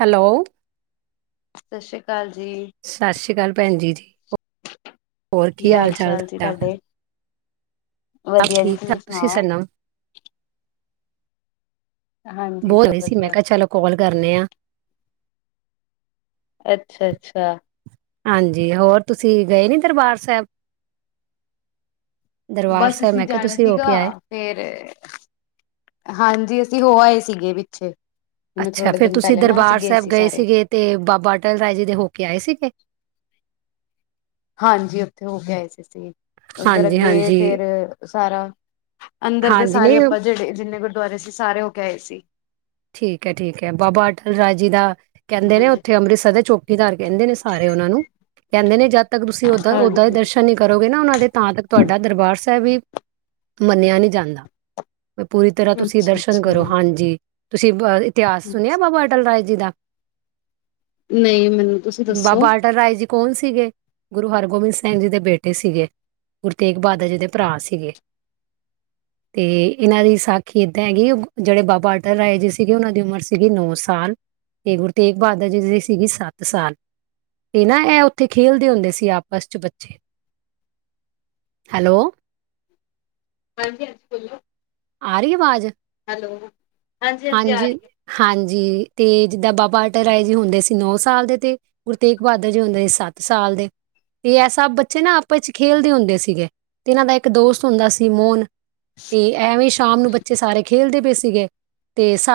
Hello ਸਤਿ ਸ੍ਰੀ ਅਕਾਲ ਜੀ ਸਤਿ ਸ੍ਰੀ ਅਕਾਲ ਭੈਣ ਜ ਜੀ। ਹੋਰ ਕੀ ਹਾਲ ਚਾਲ ਤੁਹਾਡਾ। ਸਭ ਵਧੀਆ ਜੀ ਠੀਕ ਠਾਕ, ਤੁਸੀਂ ਸੁਣਾਓ ਸੁਨੋ ਹਾਂਜੀ ਬੋਲ ਸਭ ਰਹੇ ਸੀ, ਮੈਂ ਵਧੀਆ ਕਿਹਾ ਚਲੋ ਕਾੱਲ ਕਰਨੇ ਆ। ਅੱਛਾ ਅੱਛਾ ਹਾਂਜੀ, ਹੋਰ ਤੁਸੀਂ ਗਏ ਨੀ ਦਰਬਾਰ ਸਾਹਿਬ। ਦਰਬਾਰ ਬਸ ਸਾਹਿਬ ਅਸੀਂ ਮੈਂ ਕਿਹਾ ਜਾਣਾ ਤੁਸੀਂ ਹੋ ਸੀਗਾ ਕੇ ਆਏ। ਫੇਰ, ਹਾਂਜੀ ਅਸੀਂ ਹੋ ਆਏ ਸੀ। ਸੀਗੇ ਪਿੱਛੇ ਹੁਣੇ ਅੱਛਾ ਥੋੜੇ ਫਿਰ ਦਿਨ ਤੁਸੀਂ ਪਹਿਲੇ ਨਾ ਅਸੀਂ ਦਰਬਾਰ ਸਾਹਿਬ ਸੀ ਗਏ ਸਾਰੇ ਸੀਗੇ ਤੇ ਬਾਬਾ ਅਟਲ ਰਾਏ ਜੀ ਦੇ ਹੋ ਕੇ ਆਏ ਸੀਗੇ ਹਾਂਜੀ ਉੱਥੇ ਹੋ ਗਏ ਸੀ ਅਸੀ। ਉੱਧਰ ਹਾਂਜੀ, ਅੱਗੇ ਹਾਂਜੀ, ਫੇਰ। ਸਾਰਾ। ਅੰਦਰ ਤੇ ਹਾਂਜੀ ਸਾਰੇ ਨਹੀਂ ਆਪਾਂ ਜਿਹੜੇ ਜਿੰਨੇ ਗੁਰ। ਗੁਰਦੁਆਰੇ ਅਸੀ ਸਾਰੇ ਹੋ ਕੇ ਆਏ ਸੀ। ਜਿਦਾ। ਕਹਿੰਦੇ ਨੇ ਹਾਂਜੀ ਉੱਥੇੰ ਅੰਮ੍ਰਿਤਸਰ ਦੇ ਛੋ ਫੀ ਜਾਂ ਰਹੀ ਕਹਿੰਦੇ ਨੇ ਸਾਰੇ ਉਹਨਾਂ ਨੂੰ, ਕਹਿੰਦੇ ਨੇ ਜਦ ਤੱਕ ਤੁਸੀਂ ਓਦਾਂ ਓਦਾਂ ਦੇ ਹਾਂਜੀ ਦਰਸ਼ਨ ਨਹੀਂ ਕਰੋਗੇ ਨਾ ਉਹਨਾਂ ਦੇ ਤਾਂ ਤ ਤੁਹਾਡਾ ਦਰਬਾਰ ਸਾਹਿਬ ਵੀ ਮੰਨਿਆ ਨਹੀਂ ਜਾਂਦਾ। ਪੂਰੀ ਤਰ੍ਹਾਂ ਤੁਸੀਂ ਅੱਛਾ ਦਰਸ਼ਨ ਅੱਛਾ ਕਰੋ, ਹਾਂਜੀ। ਤੁਸੀਂ ਵਾਰੀ ਤਿਆ ਸੁਣਿਆ ਬਾਾਬਾ ਅਟਲ ਰਾਏ ਜੀ ਦਾ ਨਹੀਂ ਮੈਨੂੰ ਤੁਸੀਂ ਦੱਸੋ ਬਾਬਾ ਅਟਲ ਰਾਏ ਜੀ ਕੌਣ ਸੀਗੇ ਗੁਰੂ ਹਰਗੋਬਿੰਦ ਸਿੰਘ ਜੀ ਦੇ ਬੇਟੇ ਸੀਗੇ ਗੁਰੂ ਤੇਗ ਬਹਾਦਰ ਜੀ ਦੇ ਭਰਾ ਸੀਗੇ ਤੇ ਇਹਨਾਂ ਦੀ ਸਾਖੀ ਏਦਾਂ ਹੈਗੀ ਜਿਹੜੇ ਬਾਬਾ ਅਟਲ ਰਾਏ ਜੀ ਸੀਗੇ ਉਹਨਾਂ ਦੀ ਉਮਰ ਸੀਗੀ ਨੌ ਸਾਲ ਤੇ ਗੁਰੂ ਤੇਗ ਬਹਾਦਰ ਜੀ ਦੀ ਸੀਗੀ ਸੱਤ ਸਾਲ ਤੇ ਨਾ ਇਹ ਉੱਥੇ ਖੇਲਦੇ ਹੁੰਦੇ ਸੀ ਆਪਸ ਚ ਬੱਚੇ ਹੈਲੋ ਹਾਂਜੀ ਹਾਂਜੀ ਬੋਲੋ ਆ ਰਹੀ ਆਵਾਜ਼ ਹੈਲੋ ਆ ਰਹੀ ਹੈ ਹਾਂਜੀ ਹਾਂਜੀ ਤੇ ਜਿੱਦਾਂ ਬਾਬਾ ਅਟਲ ਰਾਏ ਜੀ ਹੁੰਦੇ ਸੀ ਨੌ ਸਾਲ ਦੇ ਤੇ ਗੁਰੂ ਤੇਗ ਬਹਾਦਰ ਜੀ ਹੁੰਦੇ ਸੀ ਸੱਤ ਸਾਲ ਦੇ ਤੇ ਇਹ ਸਭ ਬੱਚੇ ਨਾ ਆਪਸ ਵਿੱਚ ਖੇਲਦੇ ਹੁੰਦੇ ਸੀਗੇ ਤੇ ਇਹਨਾਂ ਦਾ ਇੱਕ ਦੋਸਤ ਹੁੰਦਾ ਸੀ ਮੋਹਨ ਤੇ ਐਵੇਂ ਸ਼ਾਮ ਨੂੰ ਬੱਚੇ ਸਾਰੇ ਖੇਲਦੇ ਪੇ ਸੀਗੇ ਤੇ ਸ